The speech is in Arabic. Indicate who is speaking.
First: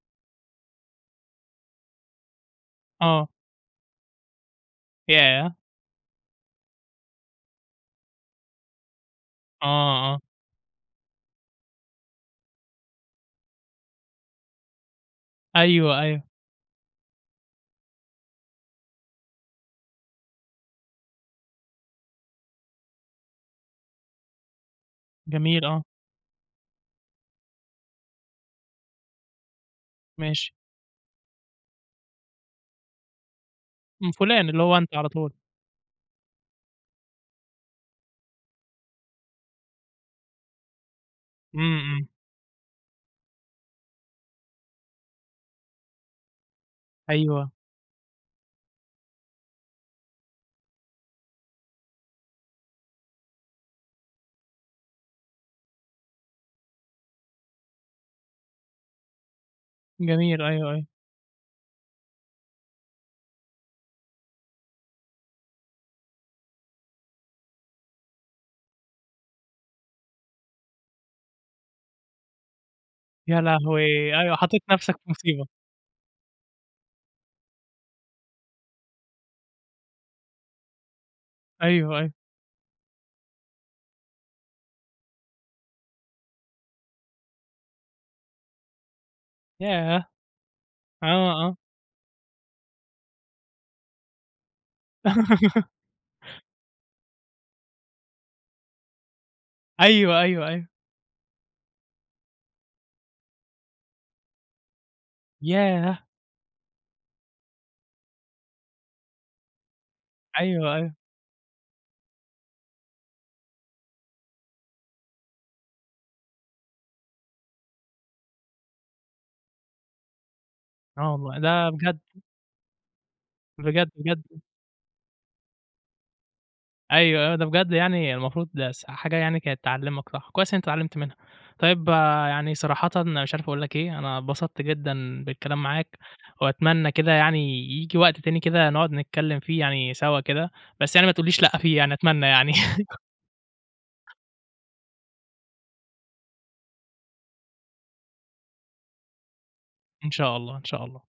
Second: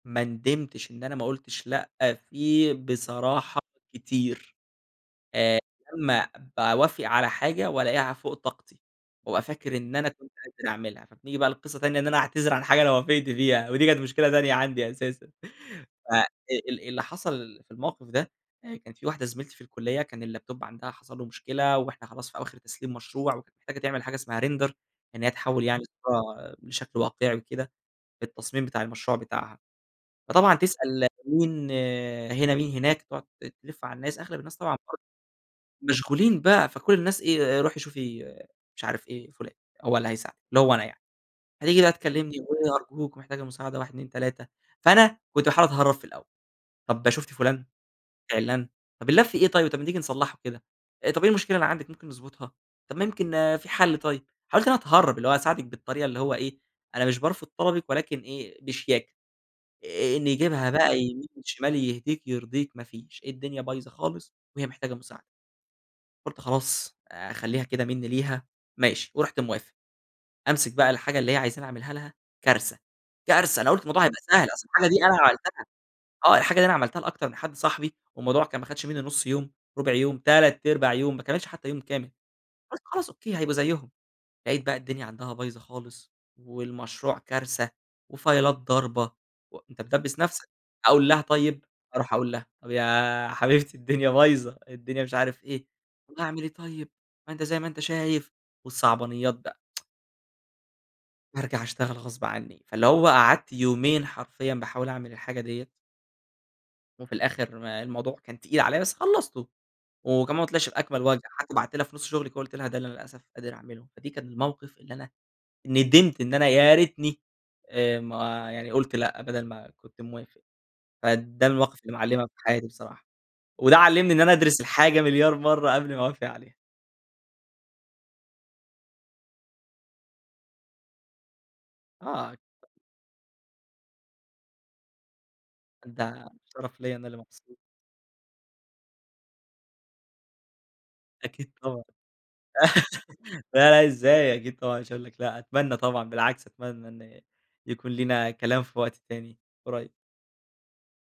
Speaker 1: ما ندمتش إن أنا ما قُلتش لأ فيه
Speaker 2: آه.
Speaker 1: بصراحة كتير،
Speaker 2: ياه!
Speaker 1: آآ، لمّا باوافق على حاجة وألاقيها فوق طاقتي، وأبقى فاكر إن أنا
Speaker 2: آه، آه.
Speaker 1: كنت قادر أعملها. فبنيجي بقى لقصة تانية، إن أنا أعتذر عن حاجة أنا وافقت فيها، ودي كانت مشكلة تانية عندي أساسًا.
Speaker 2: أيوه
Speaker 1: ف
Speaker 2: أيوه.
Speaker 1: ال اللي حصل في الموقف ده، كان في واحدة زميلتي في الكلية، كان الLaptop عندها حصل له مشكلة، وإحنا خلاص في آواخر تسليم مشروع ومحتاجة تعمل حاجة اسمها Render إن هي تحوّل
Speaker 2: جميل،
Speaker 1: يعني
Speaker 2: آه.
Speaker 1: الصورة بشكل واقعي وكده، في التصميم بتاع المشروع بتاعها.
Speaker 2: ماشي.
Speaker 1: فطبعًا تسأل مين هنا مين هناك، تقعد ت تلف على
Speaker 2: من
Speaker 1: الناس، أغلب
Speaker 2: فلان،
Speaker 1: الناس
Speaker 2: اللي
Speaker 1: طبعًا
Speaker 2: هو أنت
Speaker 1: [unintelligible]
Speaker 2: على طول.
Speaker 1: مشغولين بقى فكل الناس إيه، رُوحي شوفي مش عارف إيه، فلان، هو اللي هيساعدِك، اللي هو أنا يعني،
Speaker 2: إمم،
Speaker 1: هتيجي بقى
Speaker 2: إمم.
Speaker 1: تكلمني، وتقول لي أرجوك ومحتاجة مساعدة 1، 2، 3 فأنا كنت باحاول أتهرب في الأول، طَب شُفْتِ
Speaker 2: أيوه.
Speaker 1: فلان عِلّان، طب اللاب فيه إيه طيب؟ طيب ما تيجي نصلحه كده، آآ طَب إيه المشكلة اللي عندِك ممكن نضبطها، طَب ما يمكن في حل طيب. حاولت إن أنا أتهرّب، اللي هو أساعدِك بالطريقة اللي هو إيه، أنا مش بارفض طلبِك ولكن إيه، بشياكة، إني
Speaker 2: جميل،
Speaker 1: يجيبها
Speaker 2: أيوه، أيوه.
Speaker 1: بقى يمين شمال، يهديك يرضيك، ما فيش، الدنيا بايظة خالص، وهي محتاجة مساعدة. قُلت خلاص، اخليها كده منّي ليها، ماشي، ورُحت موافق، أمسك بقى الحاجة اللي هي عايزاني أعملها لها، كارثة،
Speaker 2: يا
Speaker 1: كارثة، أنا قُلت الموضوع
Speaker 2: لهوي!
Speaker 1: هيبقى
Speaker 2: أيوه
Speaker 1: سهل،
Speaker 2: حطيت
Speaker 1: أصل الحاجة
Speaker 2: نفسك في
Speaker 1: دي أنا
Speaker 2: مُصيبة.
Speaker 1: عملتها آه الحاجة دي أنا عملتها لأكتر من حد صاحبي، والموضوع كان ما خدش منّي 1/2 يوم، 1/4 يوم، 3/4 يوم، ما كملش حتى يوم
Speaker 2: أيوه،
Speaker 1: كامل.
Speaker 2: أيوه.
Speaker 1: قُلت خلاص Okay هيبقى زيهم، لقيت بقى الدنيا عندها بايظة خالص، والمشروع كارثة، وفايلات ضاربة و أنت
Speaker 2: ياه!
Speaker 1: بتدبس نفْسَك،
Speaker 2: آه،
Speaker 1: أقول لها
Speaker 2: آه.
Speaker 1: طيب، أروح أقول لها طيب يا حبيبتي الدنيا بايظة، الدنيا مش عارف إيه. طب اعمل إيه طيب! ما أنت زي ما أنت شايف. والصعبانيات بقى
Speaker 2: أيوه، أيوه، أيوه.
Speaker 1: بارجع أشتغل غصب عني. فاللي هو قعدت يومين حرفيًا باحاول أعمل الحاجة ديّة
Speaker 2: ياه!
Speaker 1: وفي الآخر الموضوع كان تقيل عليَّ، بس خلصته، وكمان ما طلعش
Speaker 2: أيوه، أيوه.
Speaker 1: بأكمل وجه، حتى بعتّ لها في نُص شغلي ك قُلت لها ده اللي أنا للأسف قادر أعمله. فدي كان الموقف اللي أنا ندمت إن أنا يا ريتني آآ ما يعني قُلت لأ، بدل ما كنت موافق.
Speaker 2: آه والله
Speaker 1: فده
Speaker 2: ده
Speaker 1: المواقف اللي
Speaker 2: بجد.
Speaker 1: معلمة في حياتي بصراحة، وده
Speaker 2: بجد،
Speaker 1: علمني إن
Speaker 2: بجد
Speaker 1: أنا أدرس الحاجة مليار مرة قبل ما أوافق عليها.
Speaker 2: أيوه، آه، ده بجد يعني المفروض ده س حاجة يعني كانت تعلِّمَك صح، كويس أنت اتعلمت منها. طيب
Speaker 1: آه
Speaker 2: يعني
Speaker 1: [unintelligible]
Speaker 2: صراحةً مش عارف أقول لَك إيه، أنا اتبسطت جدًا بالكلام معاك،
Speaker 1: ده شرَف
Speaker 2: وأتمنى
Speaker 1: ليَّ، أنا
Speaker 2: كده
Speaker 1: اللي
Speaker 2: يعني
Speaker 1: مبسوط.
Speaker 2: ييجي وقت تاني كده نقعد نتكلم فيه يعني سوا كده، بس يعني ما تقولّيش
Speaker 1: أكيد
Speaker 2: لأ فيه
Speaker 1: طبعًا
Speaker 2: يعني أتمنى يعني
Speaker 1: لا لأ إزاي، أكيد طبعًا مش هاقول لَك لأ، أتمنى طبعًا، بالعكس أتمنى إن يكون لينا كلام في وقت تاني قريب.
Speaker 2: إن شاء الله، إن شاء الله.